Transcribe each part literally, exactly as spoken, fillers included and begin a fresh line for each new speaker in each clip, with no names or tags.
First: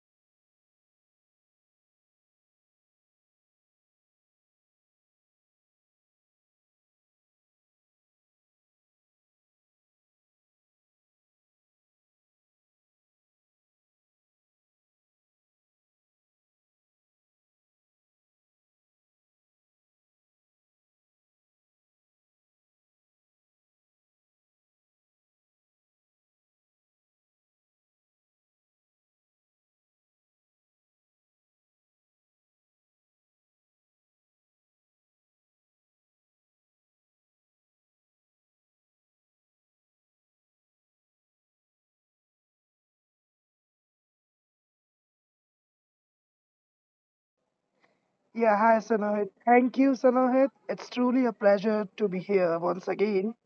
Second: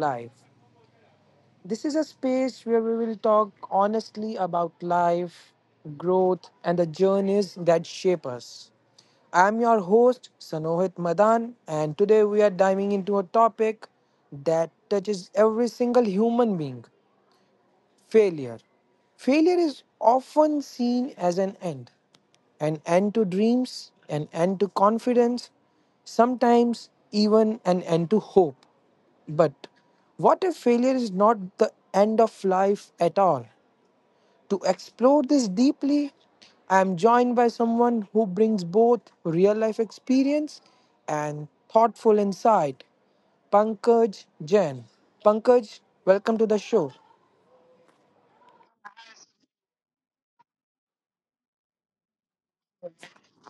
Life. This is a space where we will talk honestly about life, growth, and the journeys that shape us. I'm your host, Sanohit Madan, and today we are diving into a topic that touches every single human being Failure. Failure is often seen as an end, an end to dreams, an end to confidence, sometimes even an end to hope. But what if failure is not the end of life at all? To explore this deeply, I am joined by someone who brings both real life experience and thoughtful insight. Pankaj Jain. Pankaj, welcome to the show.
Yeah, hi Sanohit. Thank you, Sanohit. It's truly a pleasure to be here once again.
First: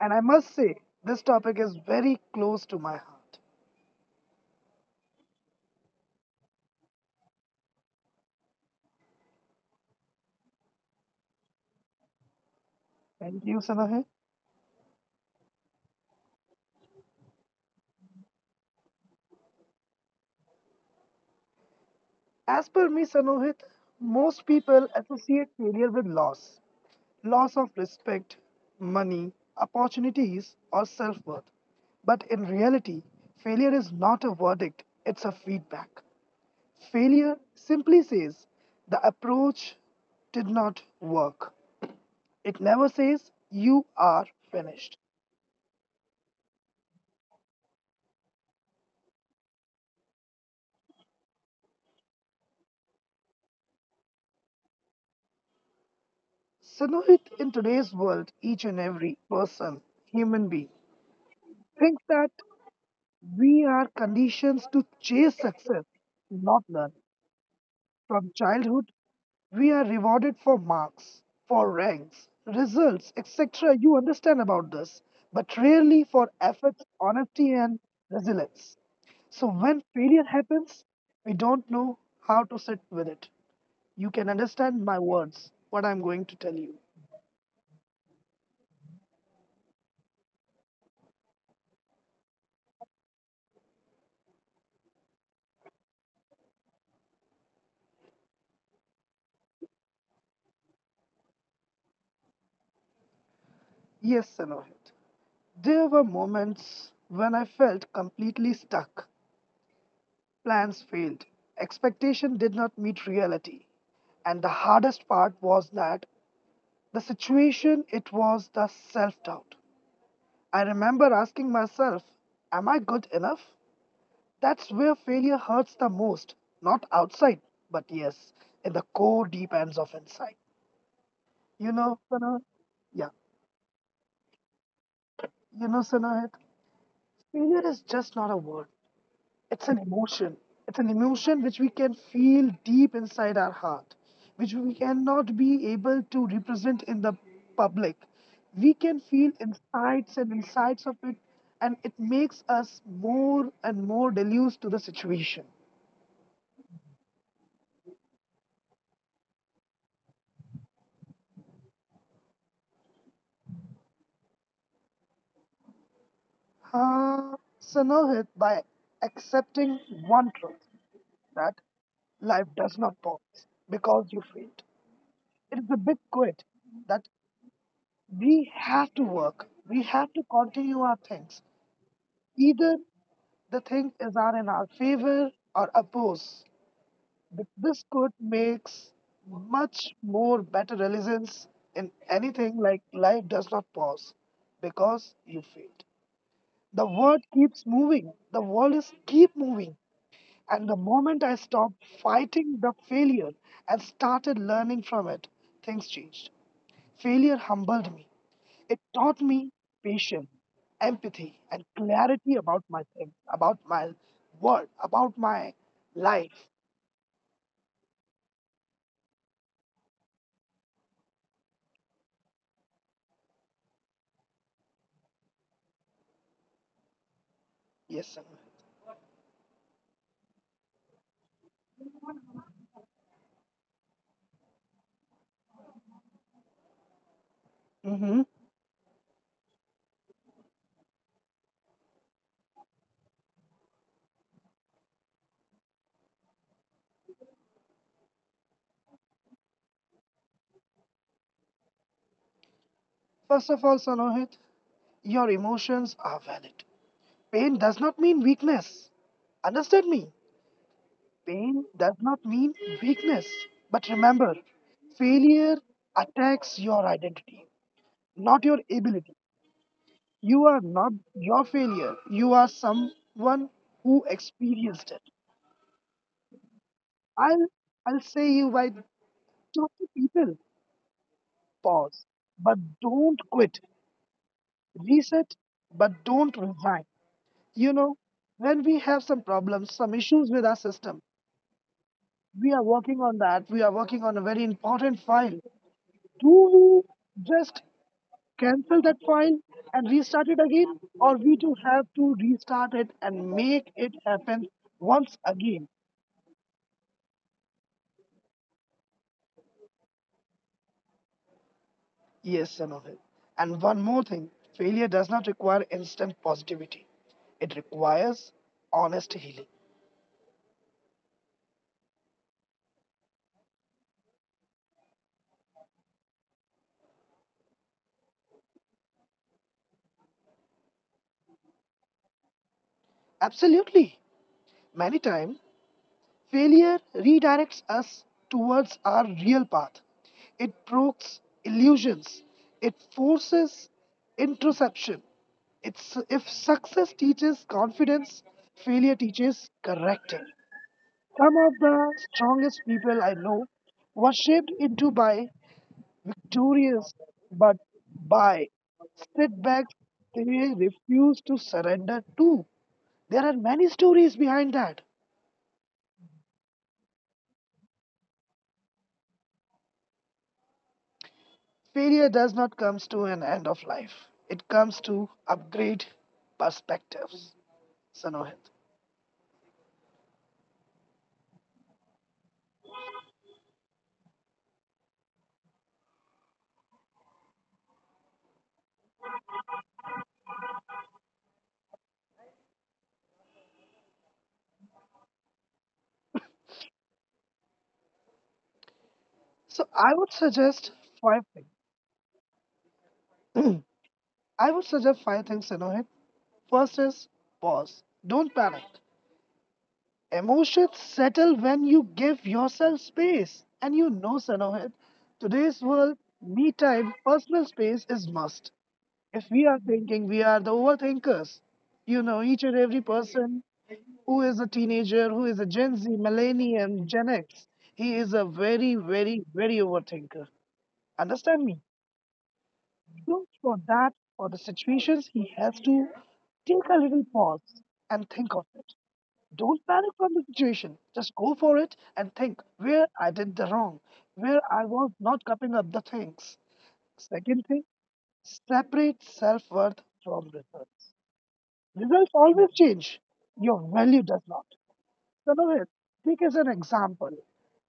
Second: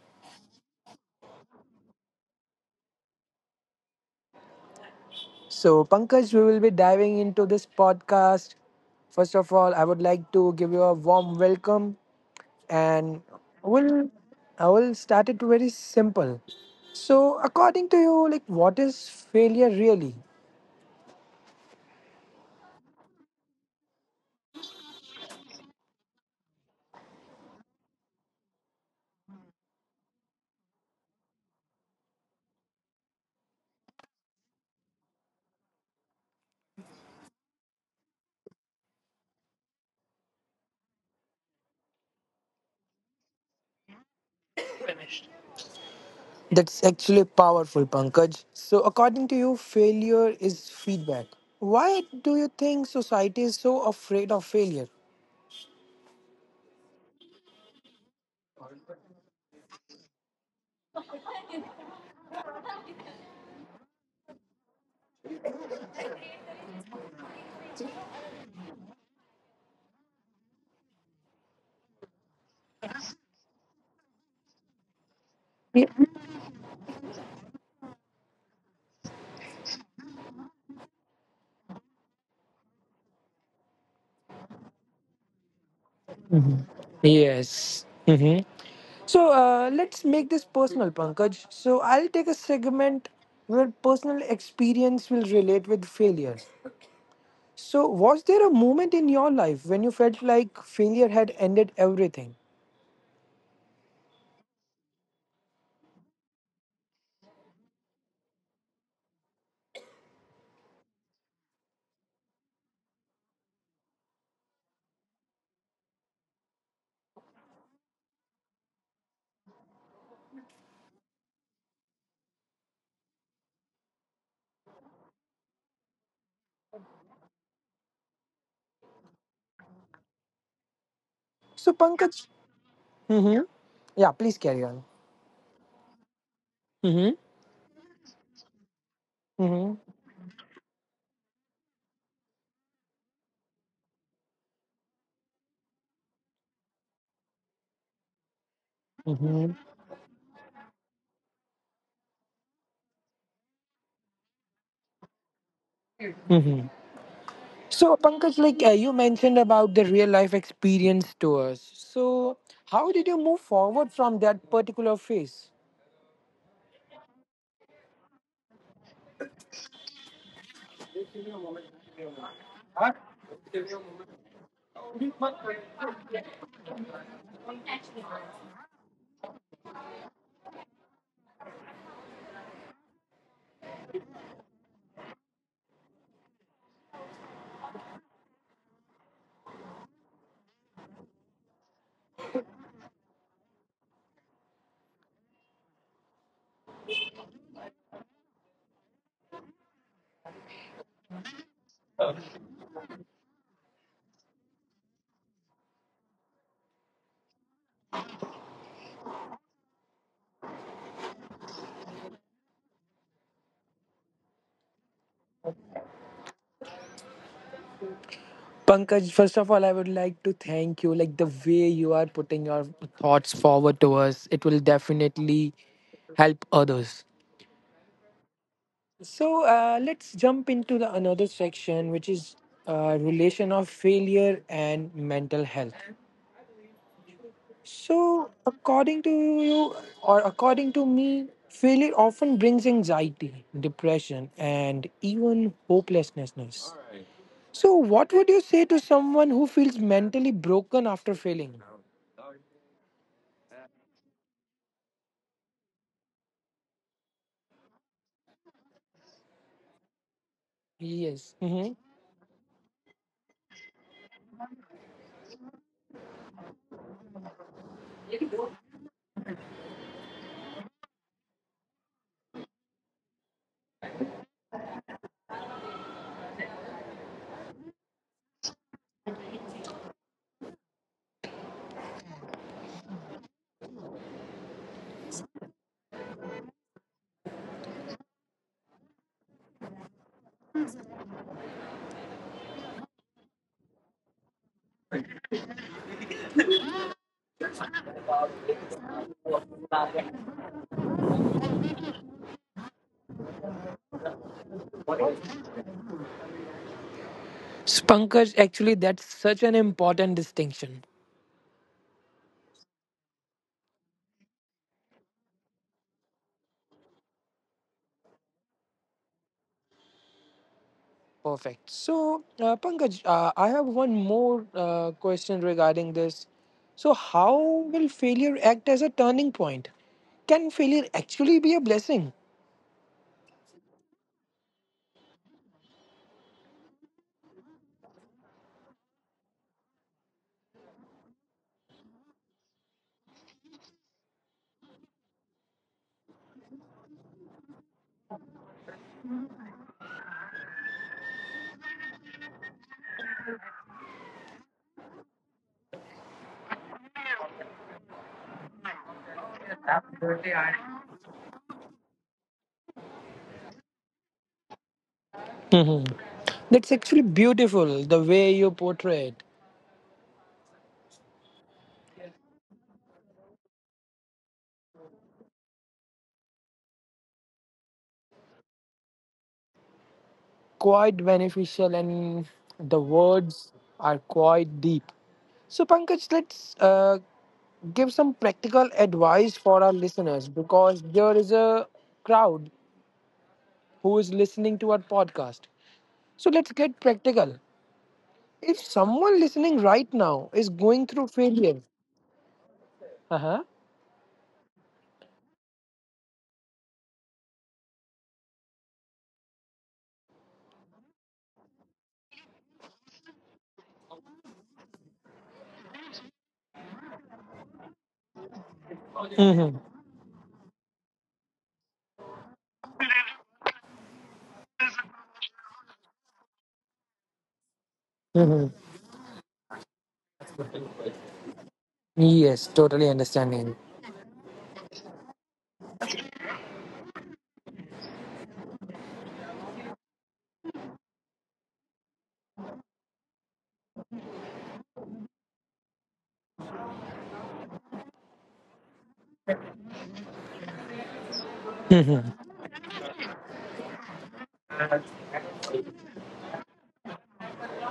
And I must say, this topic is very close to my heart.
So, Pankaj, we will be diving into this podcast. First of all, I would like to give you a warm welcome, and
Thank you, Sanohit.
we'll I will start it very simple. So, according to you, like what is failure really?
As per me, Sanohit, most people associate failure with loss loss of respect, money, opportunities, or self worth. But in reality, failure is not a verdict, it's a feedback. Failure simply says the approach did not work. It never says you are finished.
That's actually powerful, Pankaj. So, according to you, failure is feedback. Why do you think society is so afraid of failure?
So Sanohit, in today's world, each and every person, human being, thinks that we are conditioned to chase success, not learn. From childhood, we are rewarded for marks, for ranks, results, et cetera. You understand about this, but rarely for effort, honesty, and resilience. So when failure happens, we don't know how to sit with it. You can understand my words, what I'm going to tell you.
Yes. So uh, let's make this personal, Pankaj. So I'll take a segment where personal experience will relate with failure. So, was there a moment in your life when you felt like failure had ended everything?
Yes, Sanohit. There were moments when I felt completely stuck. Plans failed. Expectation did not meet reality. And the hardest part was that the situation, it was the self doubt. I remember asking myself, am I good enough? That's where failure hurts the most, not outside, but yes, in the core deep ends of inside. You
So,
know,
Pankaj,
Sana? Yeah.
mm-hmm. Yeah, please carry on.
You know, Sana,
Mm-hmm.
failure is just not a word, it's
Mm-hmm.
an emotion. It's an emotion which we can feel deep inside our heart, which we cannot be able to represent in the public. We can feel
Mm-hmm.
insights and insights of it, and it makes us more and more deluged to the situation.
Mm-hmm. So, Pankaj, like uh, you mentioned about the real life experience to us. So, how did you move forward from that particular phase?
Uh, so Sanohit, by accepting one truth that life does not pause because you failed. It is a big quit that we have to work, we have to continue our things, either the things is are in our favor or oppose. Th- This could makes much more better resilience in anything like life does not pause because you failed. The world keeps moving. The world is keep moving. And the moment I stopped fighting the failure and started learning from it, things changed. Failure humbled me. It taught me patience, empathy, and clarity about my thing, about my world, about my life.
Pankaj, first of all, I would like to thank you. Like the way you are putting your thoughts forward to us, it will definitely help others.
Yes,
So uh, let's jump into the another section, which is uh, relation of failure and mental health.
mm-hmm.
So according to you, or according to me, failure often brings anxiety, depression, and even hopelessness. So what would you say to someone who feels mentally broken after failing?
First of all, Sanohit, your emotions are valid. Pain does not mean weakness. Understand me?
Yes.
Pain
Mm-hmm.
does not mean weakness. But remember, failure attacks your identity, not your ability. You are not your failure. You are someone who experienced it. I'll I'll say you by talk to people. Pause. But don't quit. Reset, but don't resign. You know, when we have some problems, some issues with our system, we are working on that. We are working on a very important file. Do we just cancel that file and restart it again, or we do have to restart it and make it happen once again.
So, Pankaj, actually, that's such an important distinction.
Yes, son. And one more thing, failure does not require instant positivity, it requires honest healing.
Perfect. So, uh, Pankaj, uh, I have one more uh, question regarding this. So, how will failure act as a turning point? Can failure actually be a blessing?
Absolutely. Many times failure redirects us towards our real path. It provokes illusions. It forces introspection. It's, if success teaches confidence, failure teaches correcting. Some of the strongest people I know were shaped into by victorious but by setbacks they refuse to surrender to. There are many stories behind that.
Hmm That's actually beautiful the way you portray it.
Failure does not come to an end of life. It comes to upgrade perspectives. Sanohit.
Quite beneficial, and the words are quite deep. So, Pankaj, let's uh, give some practical advice for our listeners because there is a crowd who is listening to our podcast. So let's get practical. If someone listening
So
right
I would
now is
suggest
going through
five things.
failure, uh-huh.
I would suggest five things, Sanohit. First is pause. Don't panic. Emotions settle when you give yourself space. And you know, Sanohit, today's world, me time, personal space is must. If we
Mhm.
are thinking, we are the overthinkers. You know, each and every person who is a teenager, who is a Gen Z, Millennium, Gen X, he is a
Mhm.
very, very, very overthinker. Understand me?
Yes, totally
So
understanding.
for that, for the situations, he has to take a little pause and think of it. Don't panic from the situation. Just go for it and think where I did the wrong, where I was not cupping up the things. Second thing, separate self worth from results. Results always change. Your value does not. Sanohit, take as an example.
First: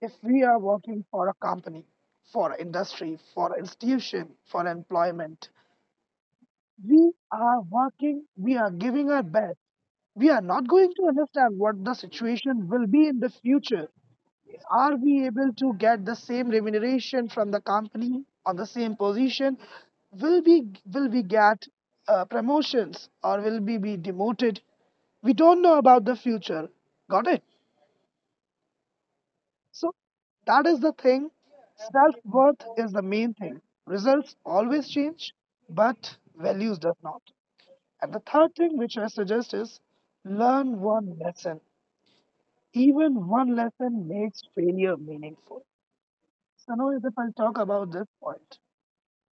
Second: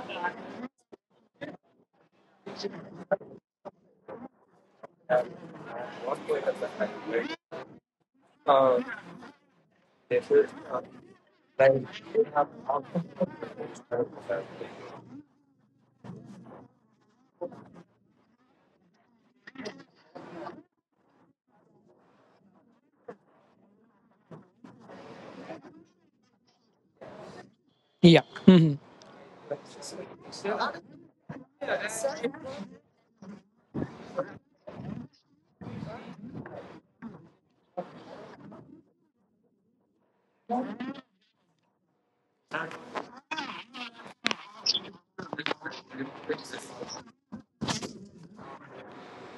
If we are working for a company, for industry, for institution, for employment, we are working, we are giving our best. We are not going to understand what the situation will be in the future. Are we able to get the same remuneration from the company on the same position? Will we will we get uh, promotions or will we be demoted? We don't know about the future. Got it?
Yeah. Mhm.
So that is the thing. Self worth is the main thing. Results always change, but values does not. And the third thing which I suggest is learn one lesson. Even one lesson makes failure meaningful. So now if I'll talk about this point.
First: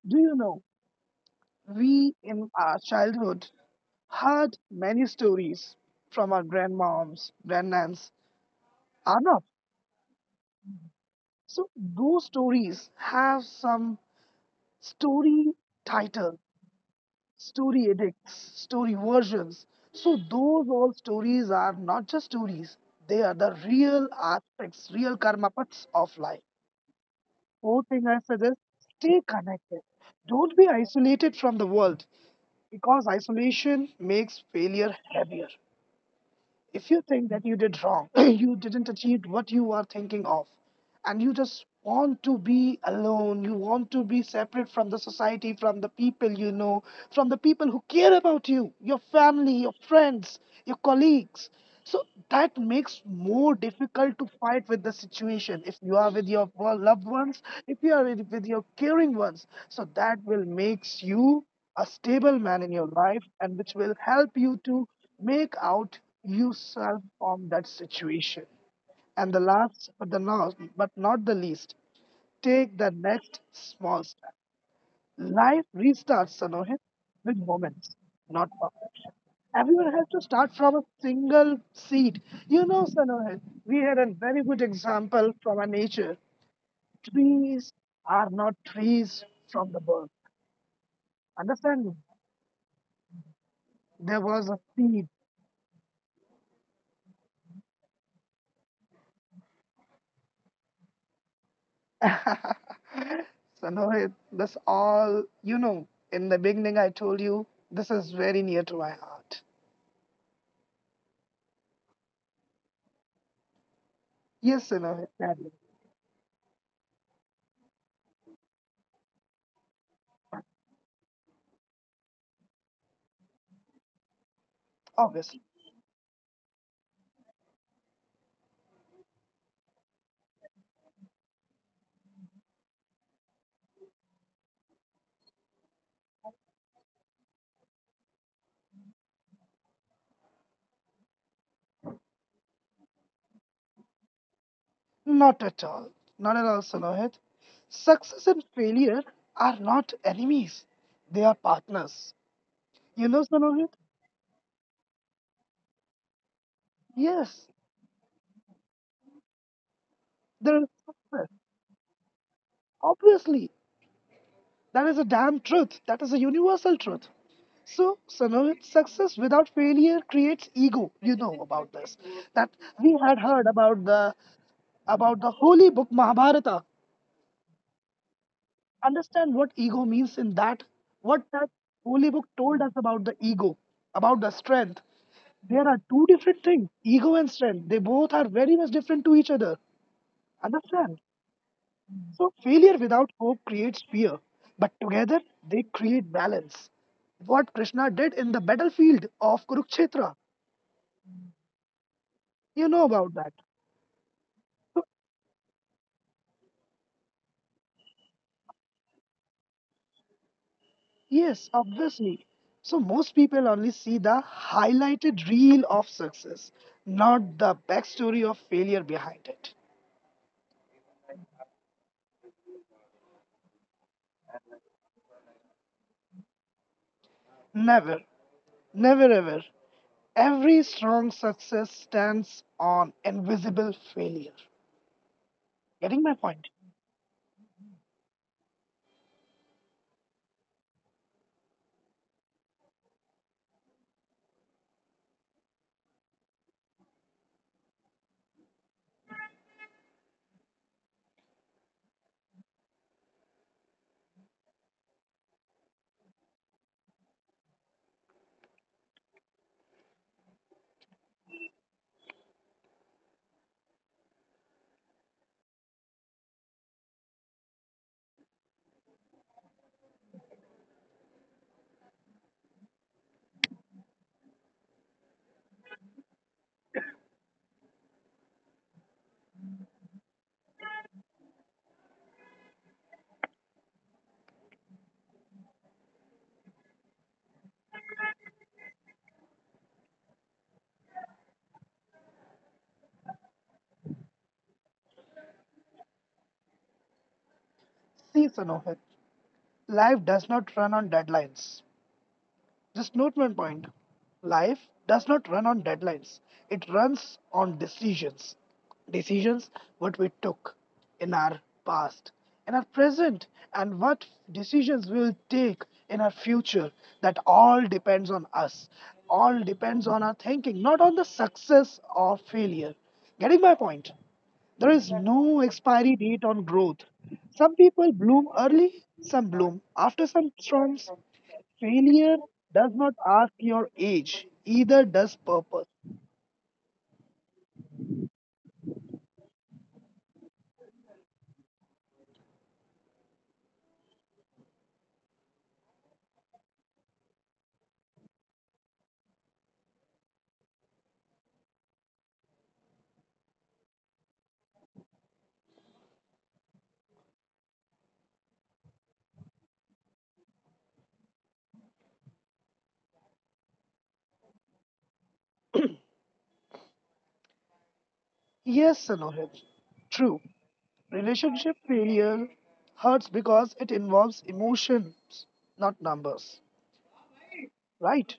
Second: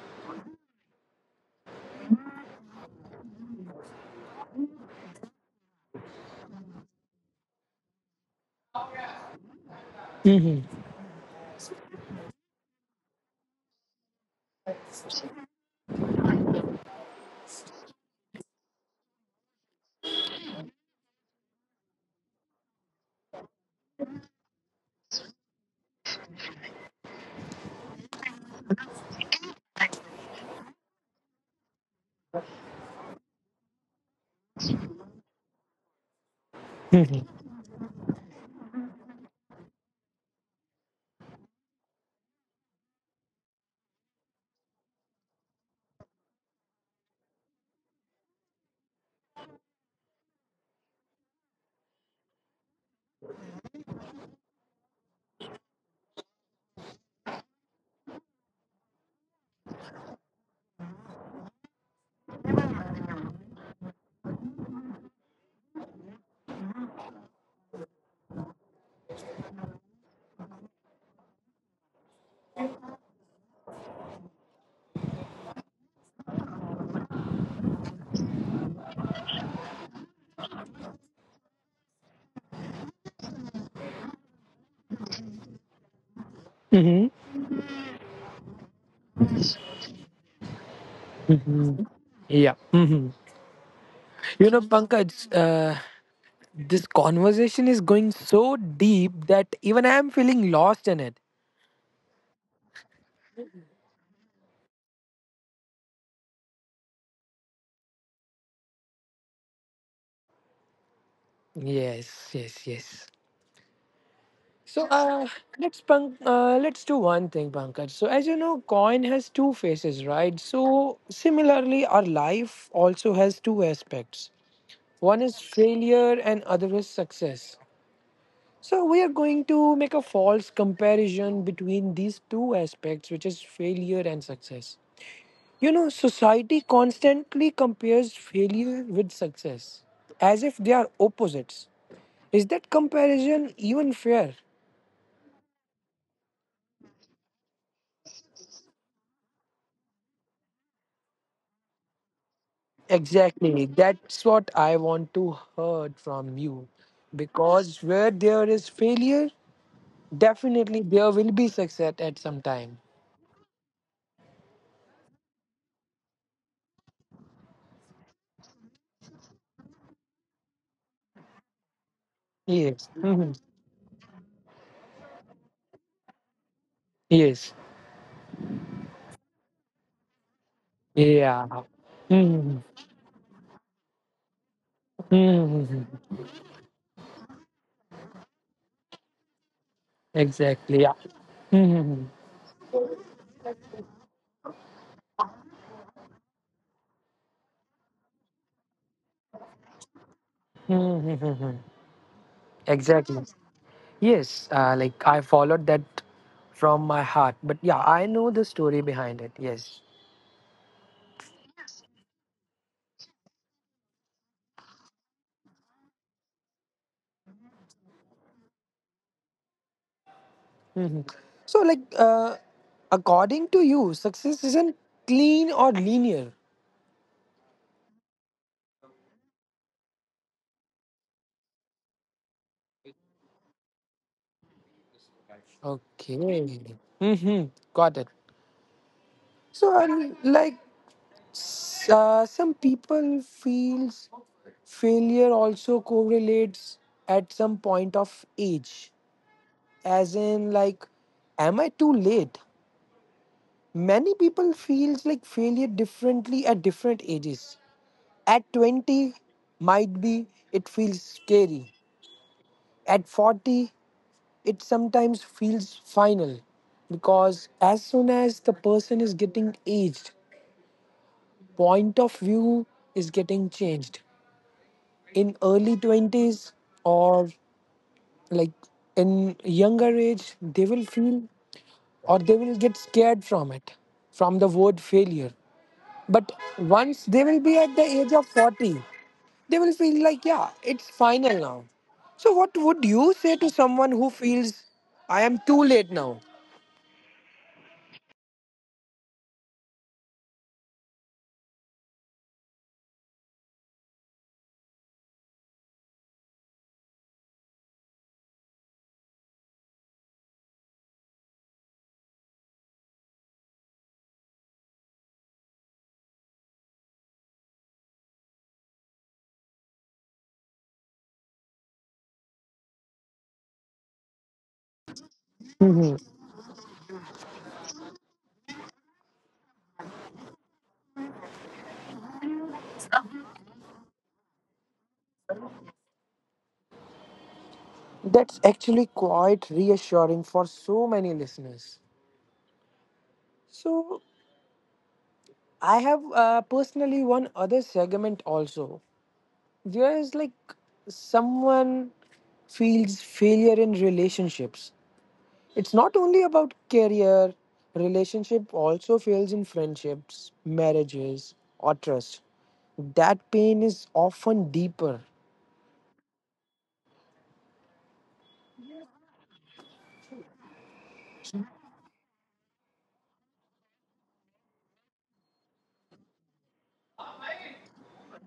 Do you know we in our childhood heard many stories from our grandmoms, grandnans, Arnav.
Mhm.
So those stories have some story title story edicts, story versions. So those all stories are not just stories; they are the real aspects, real karmapaths of life. Fourth thing I suggest: stay connected. Don't be isolated from the world because isolation makes failure heavier if you
Mhm.
think that you did wrong, you didn't achieve what you are thinking of, and you just want to be alone, you want to be separate from the society, from the people you know, from the people who care about you, your family, your friends, your colleagues. So so that makes more difficult to fight with the situation if you are with your loved ones, if you are with, with your caring ones. So that will makes you a stable man in your life and which will help you to make out yourself from that situation. And the last but the not but not the least, take the next small step. Life restarts, Sanohit, with moments, not perfection. Everyone has to start from a single seed. You know, Sanohit, we had a very good example from our nature.
Mhm.
Trees are not trees from the birth. Understand
Mhm.
me?
Yeah. Mhm.
There was
You
a
know,
seed.
Pankaj, uh, this conversation is going so deep that even I am feeling lost in it.
Sanohit, that's all, you know, in the beginning I told you, this is very near to my heart.
Yes, yes, yes.
Yes,
So
Sanohit,
uh,
sadly,
let's Pank, uh, let's do one thing, Pankaj. So as you know, coin has two faces, right? So similarly, our life also has two aspects. One is
obviously.
failure, and other is success. So we are going to make a false comparison between these two aspects, which is failure and success. You know, society constantly compares failure with success, as if they are opposites. Is that comparison even fair?
Not at all. Not at all, Salohit. Success and failure are not enemies. They are partners. You know,
Exactly.
Salohit?
That's what I want to heard from you.
Yes,
Because where there is failure,
there is
definitely there will
success.
be success at some time.
Obviously, that is a damn truth. That is a universal truth. So, Sanohit, success without failure creates ego. You know about this. That
Yes.
we had
Mhm.
heard about the about the holy book Mahabharata.
Yes.
Understand what ego means in that, what
Yeah.
that holy book
Mhm.
told us about the ego, about the strength. There are
Mhm.
two different things ego and strength. They both are very much different to each other.
Exactly. Yeah.
Understand?
Mhm.
So, failure without hope creates fear, but together they create balance. What Krishna did in the battlefield of Kurukshetra,
Mhm.
you know about
Exactly.
that.
Yes. Uh,
So,
like I followed that from my heart. But yeah, I know the story behind it. Yes.
yes, obviously. So most people only see the highlighted reel of success, not the backstory of failure behind it.
Mhm. So, like, uh, according to you, success isn't clean or linear.
Never, never ever. Every strong success stands on invisible failure. Getting my
Okay.
point?
Mm-hmm. Got it. So, and like, s- uh, some people feels failure also correlates at some point of age, as in like, am I too late? Many people feels like failure differently at different ages. At twenty, might be it feels scary. At forty it sometimes feels final because as soon as the person is getting aged, point of view is getting changed. In early twenties or like in younger age, they will feel or they will get scared from it, from the word failure. But once they will be at the age of forty, they will feel like, yeah, it's final now. So, what would you say to someone who feels I am too late now?
See, Sanohit, life does not run on deadlines. Just note one point. Life does not run on deadlines. It runs on decisions. Decisions what we took in our past, in our present, and what decisions we'll take in our future. That all depends on us. All depends on our thinking, not on the success or failure. Getting my point? There is no expiry date on growth. Some people bloom early, some bloom after some storms. Failure does not ask your age, either does purpose.
That's actually quite reassuring for so many listeners. So, I have uh, personally one other segment also. There is like someone feels failure in relationships. It's not only about career, relationship also fails in friendships, marriages, or trust. That pain is often deeper.
Yes, Sanohit. True. Relationship failure hurts because it involves emotions, not numbers. Right?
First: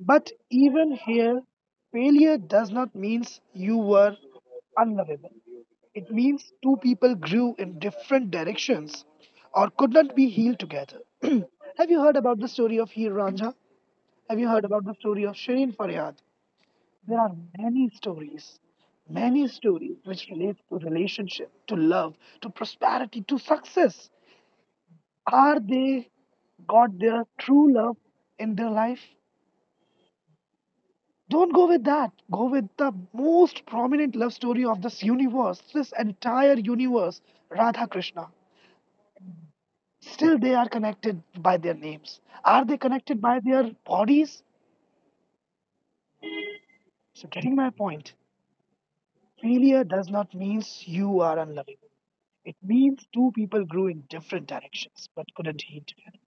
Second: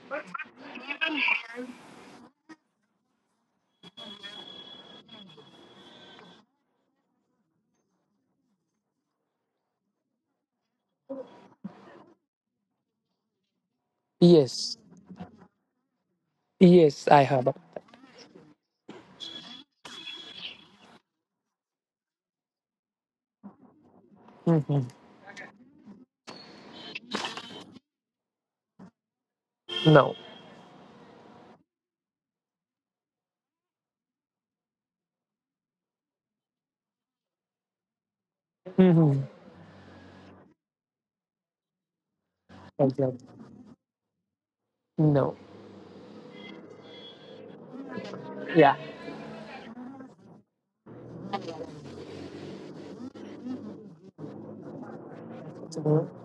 But even here, failure does not mean you were unlovable. It means two people grew in different directions or could not be healed together. Have you heard about the story of Heer Ranja? Have you heard
Yes,
about the story of Shirin Faryad?
yes,
There
I
are
have.
many stories, many stories which relate to relationship, to love, to prosperity, to success.
Mm-hmm.
Are they got their true love in their life?
No.
Don't go with that. Go with the most prominent love story of this universe, this entire universe, Radha Krishna.
Mm-hmm.
Still, they are connected by their names. Are they connected
Exactly.
by their bodies?
No.
So, getting my point,
Yeah.
failure does not mean you are unloving. It means two people grew in different directions but couldn't meet
hmm
together.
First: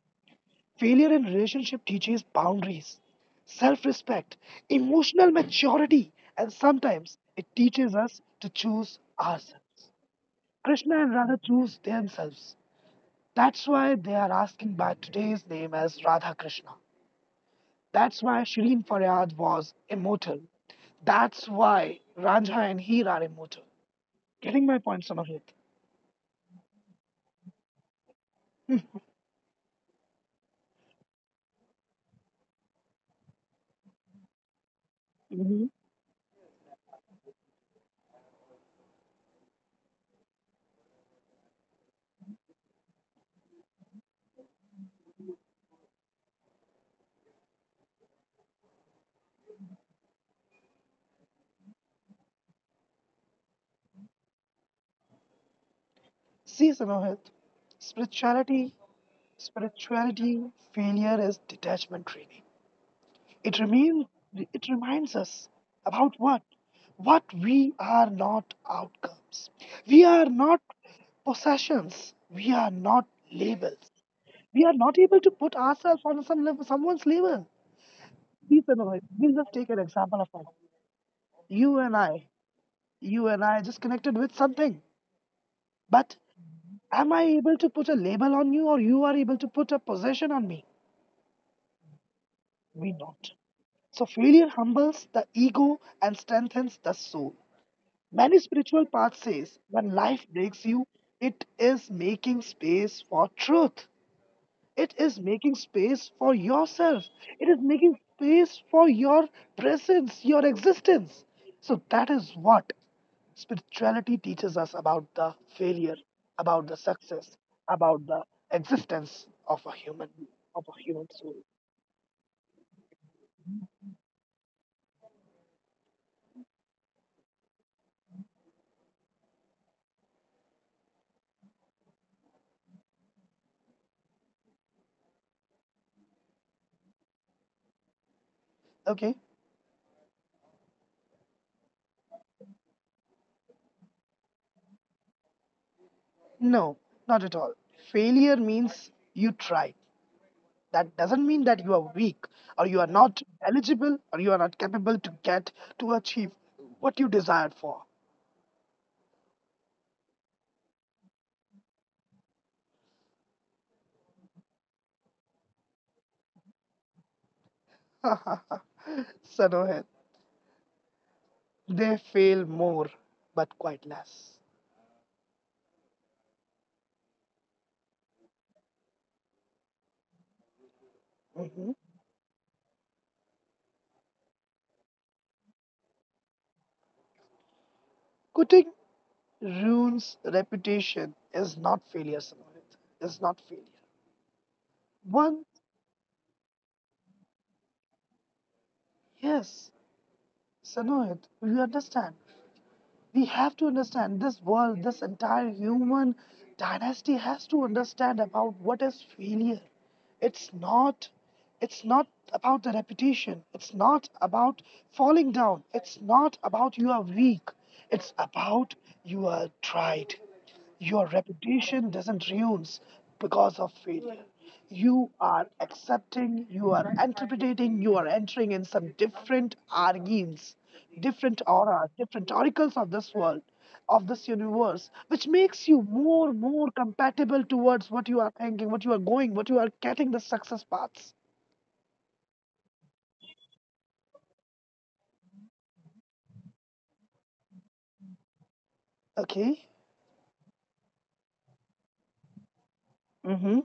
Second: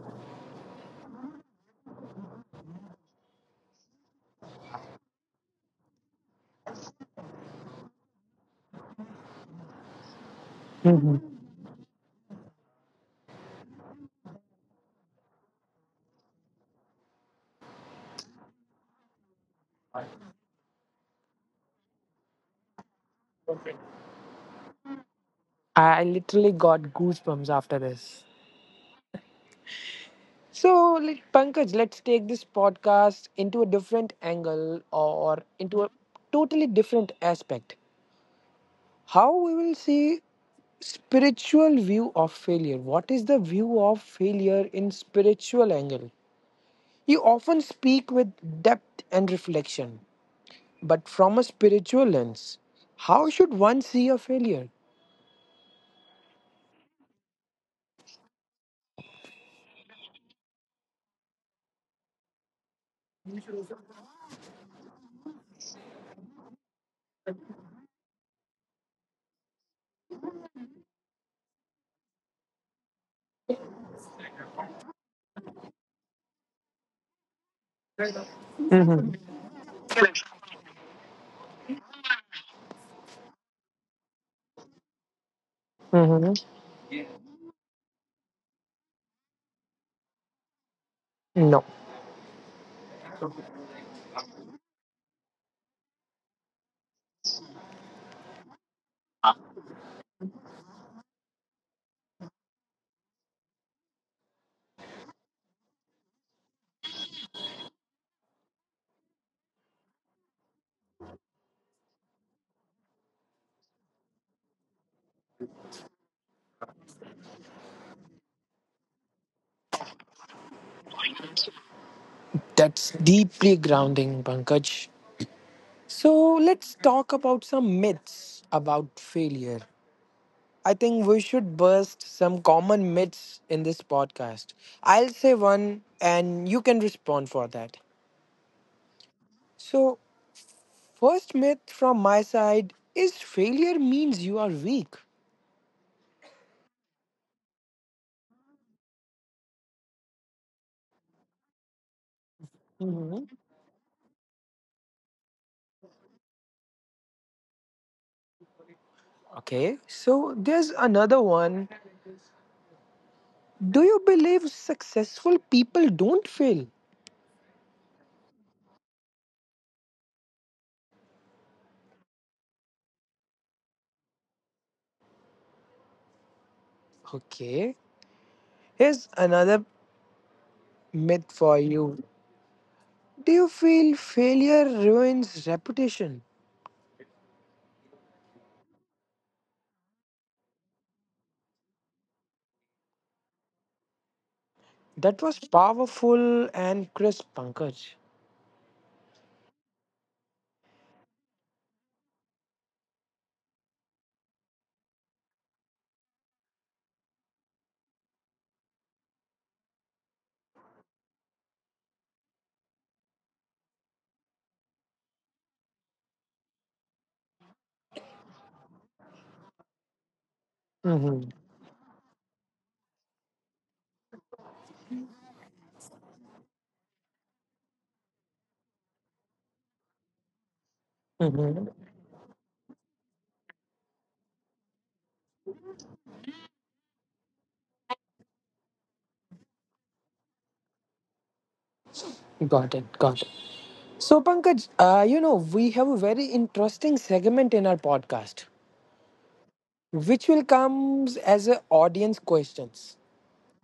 Failure in relationship teaches boundaries, self respect, emotional maturity, and sometimes it teaches us to choose ourselves. Krishna and Radha choose themselves. That's why they are asking by today's name as Radha Krishna. That's why Shirin Faryad was immortal. That's why Ranja and Heer are immortal. Getting my point, Samahit?
I I literally got goosebumps after this. So, like, Pankaj, let's take this podcast into a different angle or
Hmm.
into a totally different aspect. How we will see spiritual view of failure. What is the view of failure in spiritual angle? You often speak with depth and reflection, but from a spiritual lens, how should one see a failure?
See, Samahit, spirituality, spirituality failure is detachment training. It, remain, it reminds us about what? What we are not outcomes. We are not possessions. We are not labels. We are not able to put ourselves on some level, someone's label. Please, Pranav,
Mm-hmm.
we'll just take an example of us. You and I. You and I just connected with something. But
Mm-hmm.
am I able to put a label on you, or you are able to put a possession on me?
No.
We not. So failure humbles the ego and strengthens the soul. Many spiritual paths says when life breaks you, it is making space for truth. It is making space for yourself. It is making space for your presence, your existence. So that is what spirituality teaches us about the failure, about the success, about the existence of a human of a human soul.
That's deeply grounding, Pankaj. So let's talk about some myths about failure. I think we should burst some common myths in this podcast. I'll say one and you can respond for that.
Okay?
So, first myth from my side is failure means you are weak.
No, not at all. Failure means you try. That doesn't mean that you are weak, or you are not eligible, or you are not capable to get to achieve what you desired for.
Okay, so there's another one. Do you believe successful people don't fail?
Sanohit, they fail more but quite less.
Okay, here's another myth for
Mhm.
you. Do you feel failure ruins reputation?
Quitting ruins reputation is not failure, Sanohit. It's not failure.
That was
One,
powerful and crisp, Pankaj.
yes, Sanohit, you understand. We have to understand this world, this entire human dynasty has to understand about what is failure. It's not it's not about the reputation. It's not about falling down. It's not about you are weak. It's about you are tried. Your
Mm-hmm.
reputation doesn't ruins because of failure. You are accepting, you are interpreting, you are entering in some different argins, different
Mm-hmm.
aura, different oracles of this world of this universe, which makes you more, more compatible towards what you are thinking, what you are going, what you are getting the success paths.
Got it. Got it. So, Pankaj, uh, you know, we have a very interesting segment in our podcast,
Okay?
which will comes as a audience questions.
Mm-hmm.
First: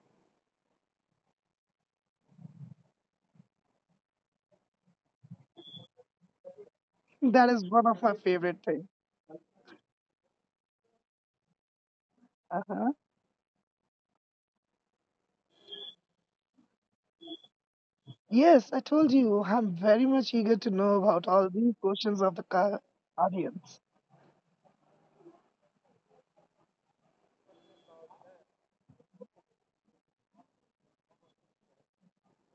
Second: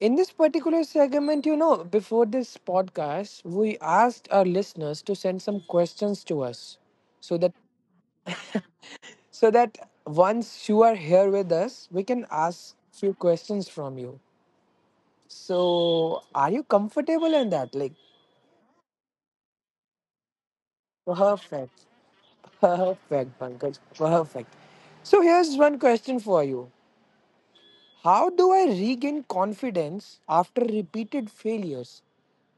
In this particular segment, you know, before this podcast, we asked our listeners to send some questions to us so
That
that
is one of my favorite things.
so that once you are here with us, we can ask
Uh-huh.
few questions from you. So, are you comfortable in that? Like,
Yes, I told you I'm very much eager to know about all these
perfect,
questions of the ca-
perfect, Pankaj,
audience.
perfect. So, here's one question for you. How do I regain confidence after repeated failures?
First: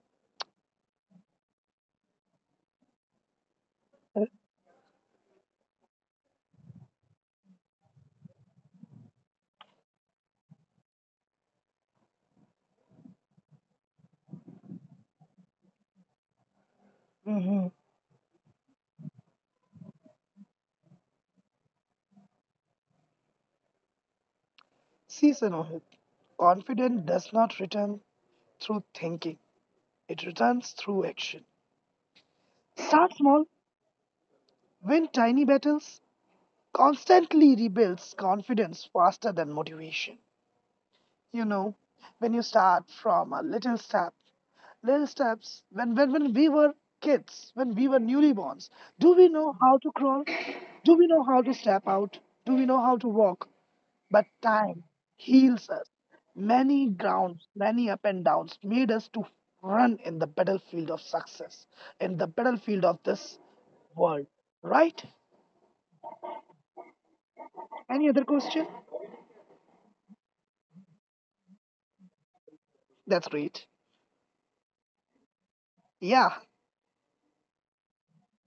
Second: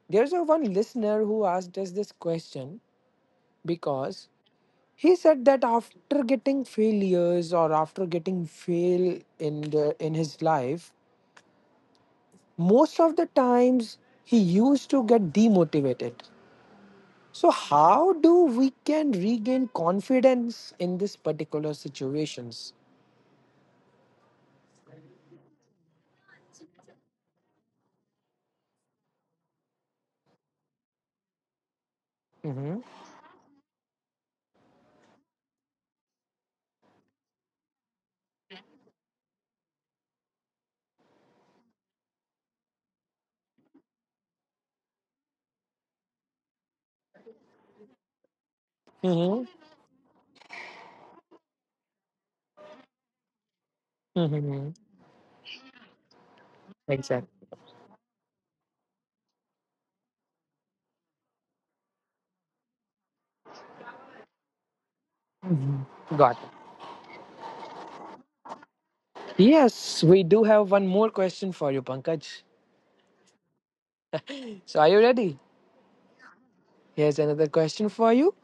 There's a one listener who asked us this question because he said that after getting failures or after getting fail in the in his life most of the times he used to get demotivated. So
Mm-hmm.
how do we can regain confidence in this particular situations?
See, Sanohit, confidence does not return through thinking, it returns through action.
Mm-hmm.
Start small, win tiny battles, constantly rebuilds confidence faster than motivation. You know, when you start from a little step, little steps, when, when, when we were kids, when we were newborns, do we know
Mm-hmm.
how to crawl? Do we know how to step out? Do we know how to walk? But time
Mm-hmm.
heals us. Many grounds,
Exactly.
many up and downs made us to run in the battlefield of success, in the battlefield of this world. Right?
Mhm. Got it.
Any other question?
Yes, we do have one more question for you, Pankaj.
That's great.
So are you ready?
Yeah,
Here's another question for you.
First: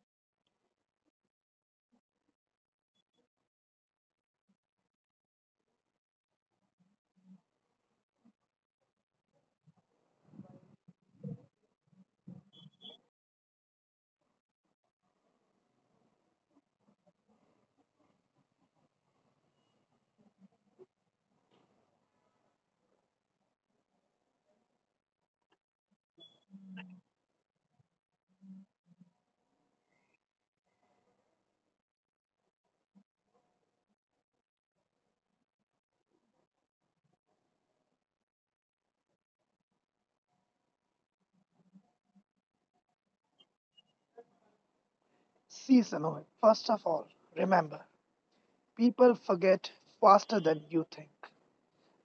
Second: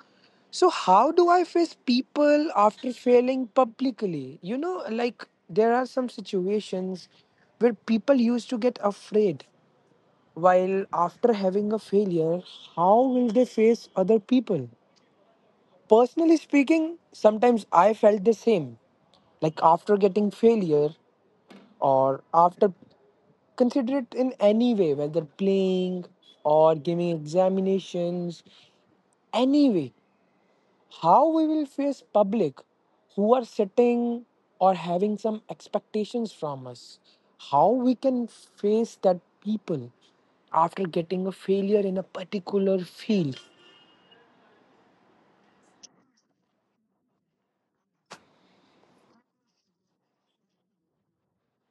So how do I face people after failing publicly? You know, like there are some situations where people used to get afraid while after having a failure, how will they face other people? Personally speaking, sometimes I felt the same. Like after getting failure or after consider it in any way, whether playing or giving examinations, any way how we will face public who are sitting or having some expectations from us, how we can face that people after getting a failure in a particular field.
seasonal. First of all, remember, people forget faster than you think.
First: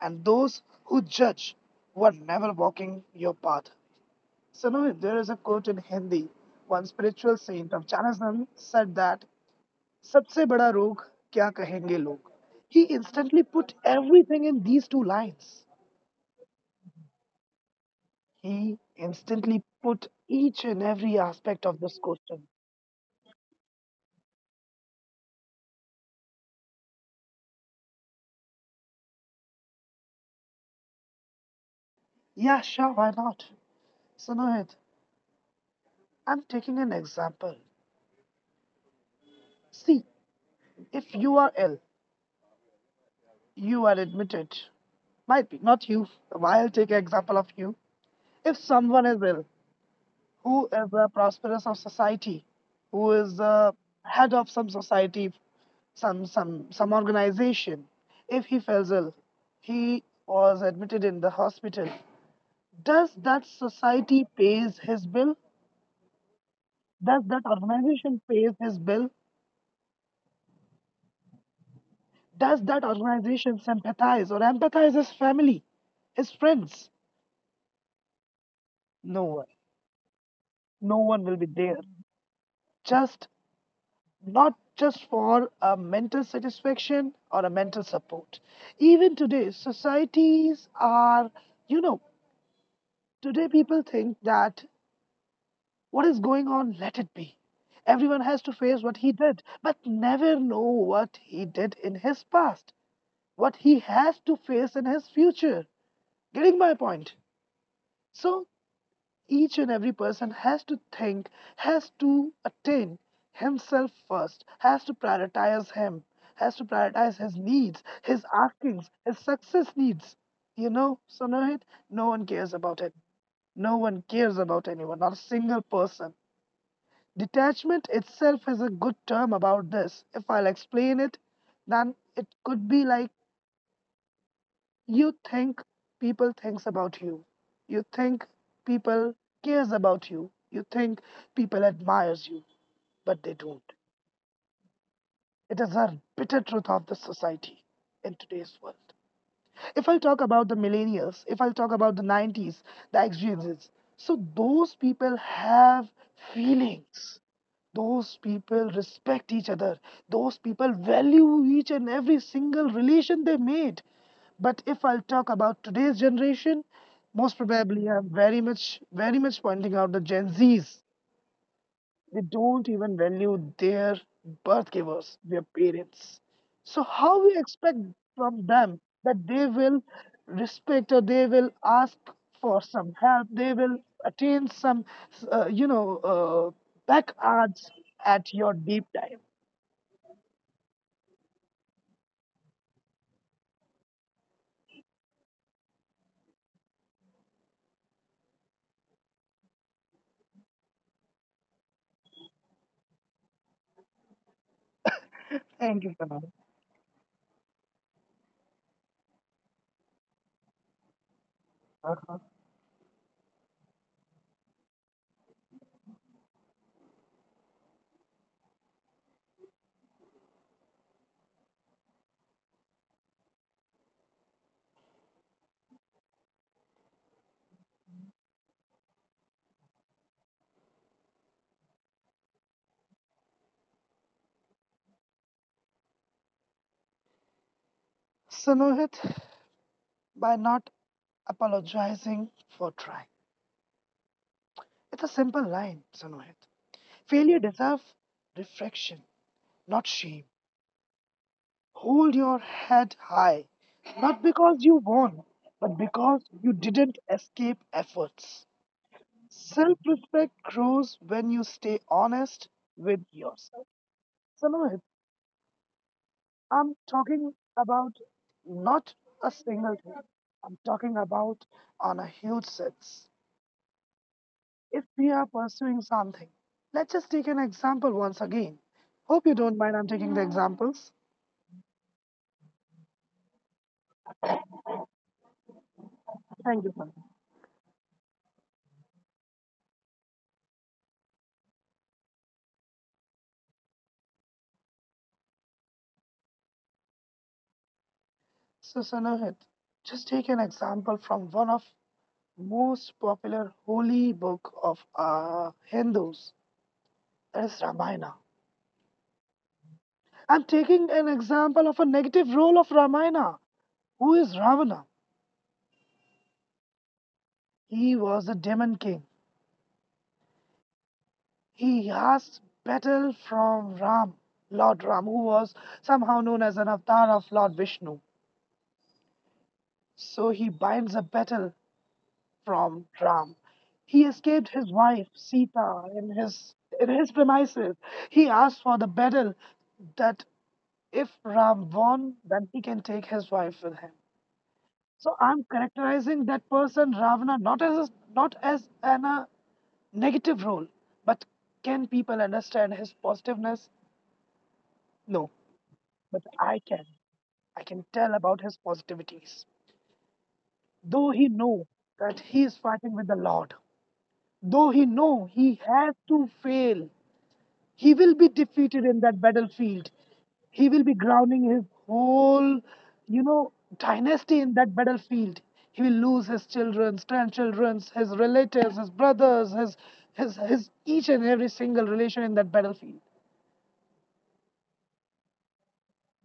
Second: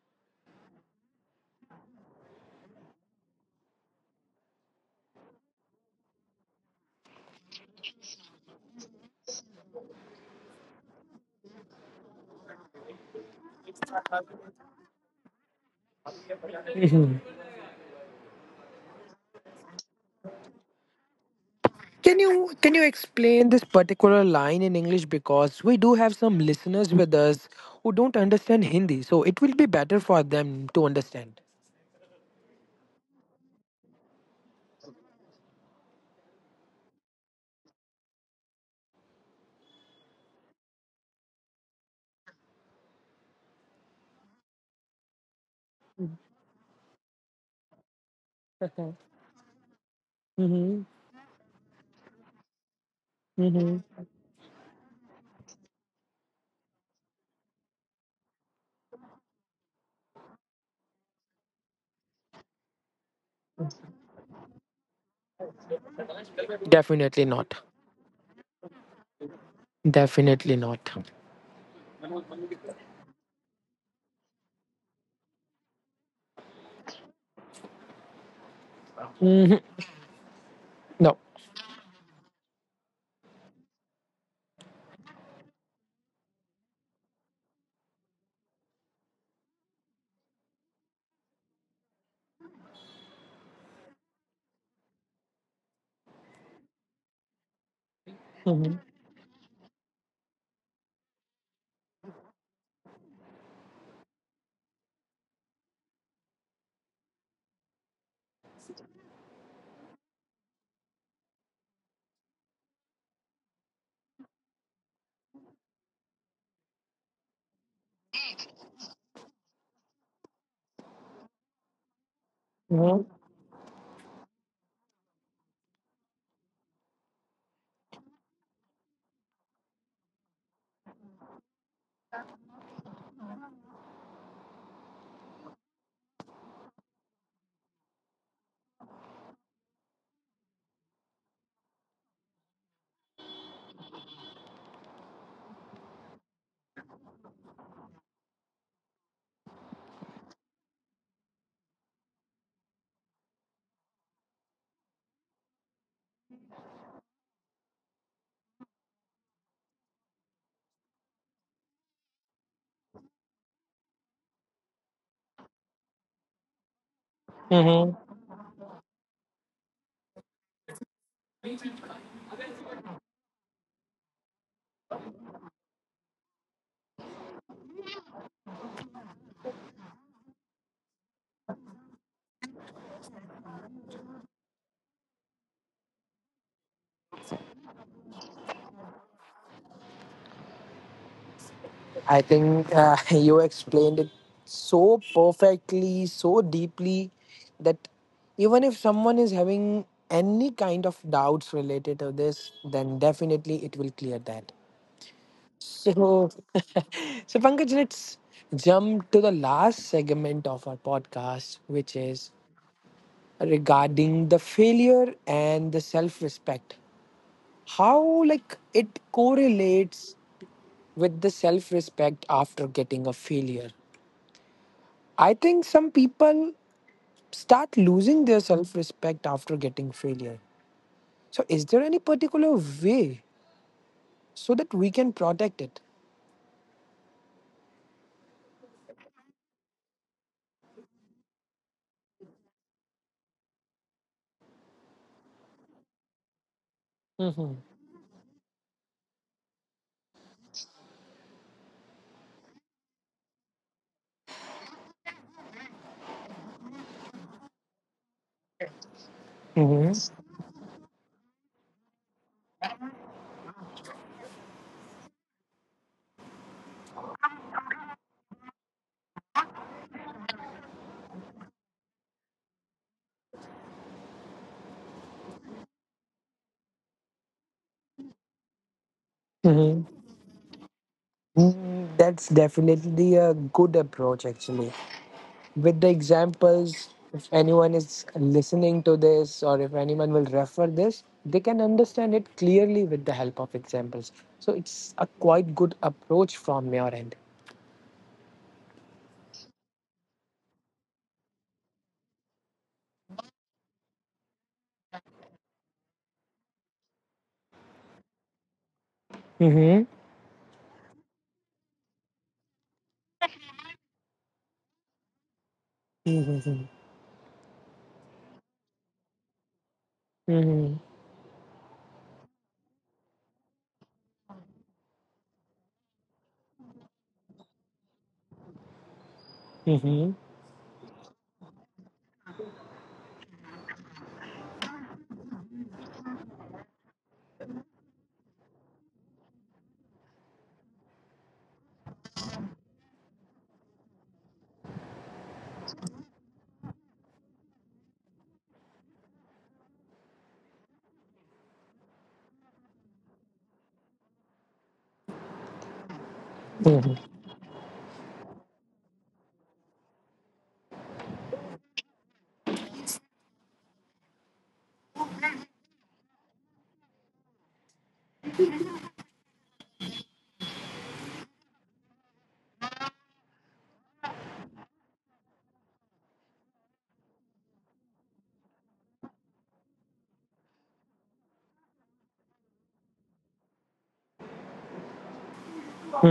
And those who judge were never walking your path. So, now there is a quote in Hindi. One spiritual saint of Jainism said that, सबसे बड़ा रोग क्या कहेंगे लोग. He instantly put everything in these two lines.
Mhm.
He instantly put each and every aspect of this question.
Can you can you explain this particular line in English because we do have some listeners with us who don't understand Hindi, so it will be better for them to understand.
Yeah, sure, why not? So, Nohit, I'm taking an example. See, if you are ill, you are admitted. Might be, not you. I'll take an example of you. If someone is ill, who is a
Hmm
prosperous of society, who is the
hmm
head of some society, some some some organization, if he falls ill, he was admitted in the hospital. Does that society pays his bill? Does that
Definitely not.
organization pays his bill?
Definitely not.
Does that organization sympathize or empathize his family, his friends? No one.
Hmm
No one will be there. Just not just for a mental satisfaction or a mental support. Even today, societies are, you know, today people think that what is going on, let it be. Everyone has to face what
No.
he did, but never know what he did in his past, what he has to face in his future. Getting my point? So each and every person has to think, has to attain himself first, has to prioritize him, has to prioritize his needs, his askings, his success needs. You know, so Sonohit, no one cares about it.
hmm
No one cares about anyone, not a single person. Detachment itself is a good term about this. If I'll explain it, then it could be like you think people thinks about you. You think people cares about you. You think people admires you, but they don't. It is a bitter truth of the society in today's world. If I'll talk about the millennials, if I'll talk about the nineties, the X Gen Zs, so those people have feelings. Those people respect each other. Those people value each and every single relation they made. But if I'll talk about today's generation, most probably
hmm
I'm very much, very much pointing out the Gen Zs, they don't even value their birth givers, their parents. So, how we expect from them that they will respect, or they will ask for some help, they will attain some, uh, you know, uh, back odds at your deep dive?
I think uh, you explained it so perfectly, so deeply that even if someone is having any kind of doubts related to this, then definitely it will clear that.
Thank you,
So,
Pranav.
so Pankaj, let's jump to the last segment of our podcast, which is
Uh-huh.
regarding the failure and the self-respect. How like it correlates with the self respect after getting a failure. I think some people start losing their self respect after getting failure. So, is there any particular way so that we can protect it?
So, Nohit, by not apologizing for trying. It's a simple line, Sanohit.
Mhm.
Failure deserves reflection, not shame. Hold your head high, not because you won, but because you didn't escape efforts. Self respect grows when you stay honest with yourself. So, Mohit, I'm talking about not a single thing, I'm talking about on a huge sense. If we are pursuing something, let's just take an example once again. Hope you don't
Mhm.
mind, I'm taking the examples.
Mm, that's definitely a good approach, actually. With the
Thank you,
examples,
Sanam.
if anyone is listening to this or if anyone will refer this, they can understand it clearly with the help of examples. So it's a quite good approach from your end.
So, Sanohit, just take an example from one of most popular holy book of uh, Hindus is Ramayana.
Mhm.
I'm taking an example of a negative role of Ramayana, who is Ravana.
Mhm.
He was a demon king.
Mhm.
He asked battle from Ram, Lord Ram, who was somehow known as an avatar of Lord Vishnu. So
Mhm.
he binds a battle from Ram. He escaped his wife Sita in his in his premises. He asked for the battle that if Ram won, then he can take his wife with him. So I'm characterizing that person Ravana not as a, not as an uh, negative role, but can people understand his positiveness? No, but I
Mhm.
can.
Mhm.
I can tell about his positivities, though he know that he is fighting with the Lord, though he know he has to fail, he will be defeated in that battlefield, he will be grounding his whole, you know, dynasty in that battlefield, he will lose his children's, grandchildren's, his relatives, his brothers, his, his, his each and every single relation in that battlefield.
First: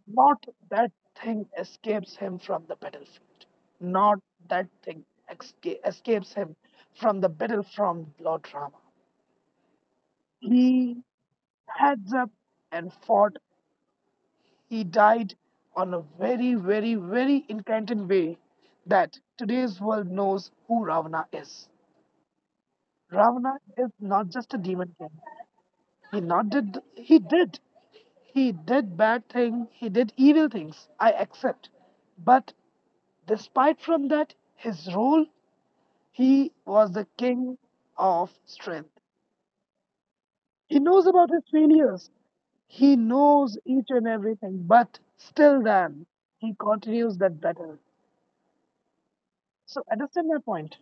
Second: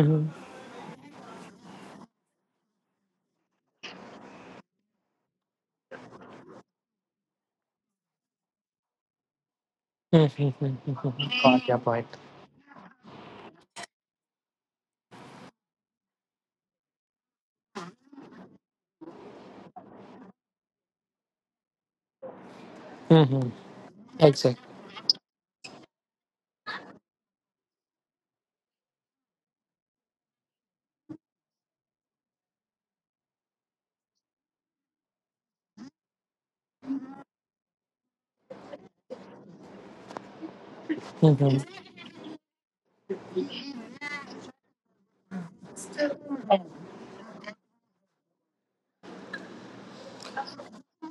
Not that thing escapes him from the battlefield, not that thing esca- escapes him from the battle from Lord Rama.
Mhm.
He
Mhm. Got your point.
heads up and fought. He died on a very, very, very incantant way that today's world knows who Ravana is.
Mm-hmm.
Ravana is not
Exactly.
just a demon king. He not did he did he did bad thing, he did evil things. I accept. But despite from that his role, he was the king of strength. He knows about his
Mm-hmm.
failures. He knows each and everything, but still then he continues that battle. So understand my point.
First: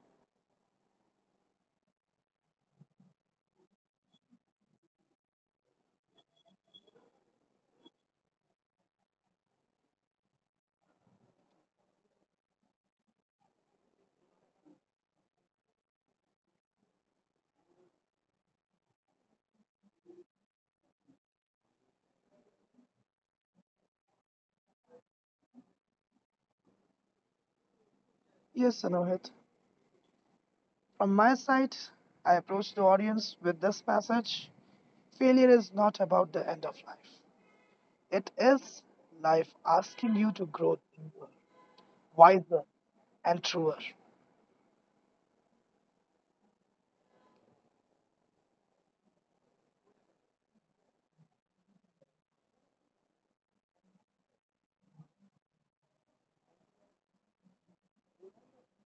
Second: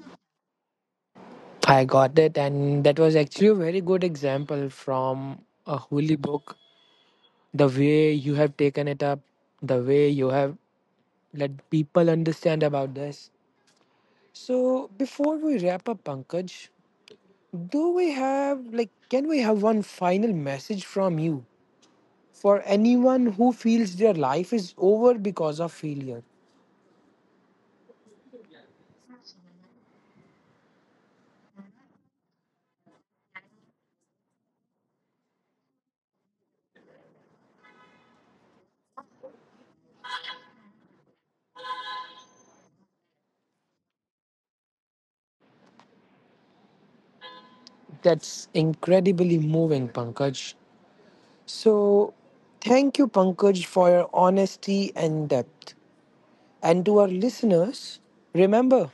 I got it, and that was actually a very good example from a holy book. The way you have taken it up, the way you have let people understand about this. So, before we wrap up, Pankaj, do we have like can we have one final message from you for anyone who feels their life is over because of failure?
Yes, Sanohit. From my side, I approach the audience with this message: failure is not about the end of life, it is life asking you to grow deeper, wiser, and truer.
That's incredibly moving, Pankaj. So, thank you, Pankaj, for your honesty and depth. And to our listeners, remember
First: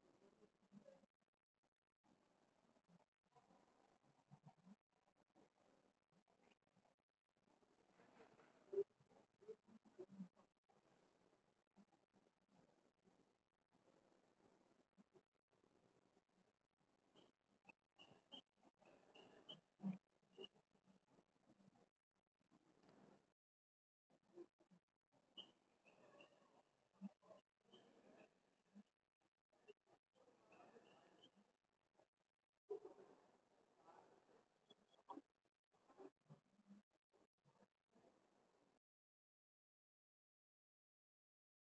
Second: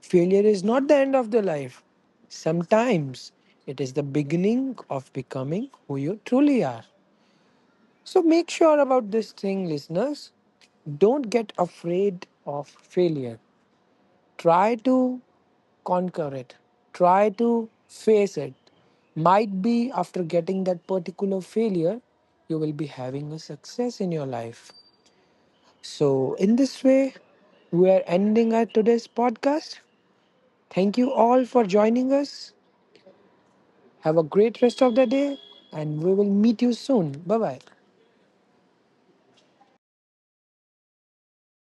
failure is not the end of the life. Sometimes it is the beginning of becoming who you truly are. So, make sure about this thing, listeners. Don't get afraid of failure. Try to conquer it. Try to face it. Might be after getting that particular failure, you will be having a success in your life. So, in this way, we are ending our today's podcast. Thank you all for joining us. Have a great rest of the day, and we will meet you soon. Bye bye.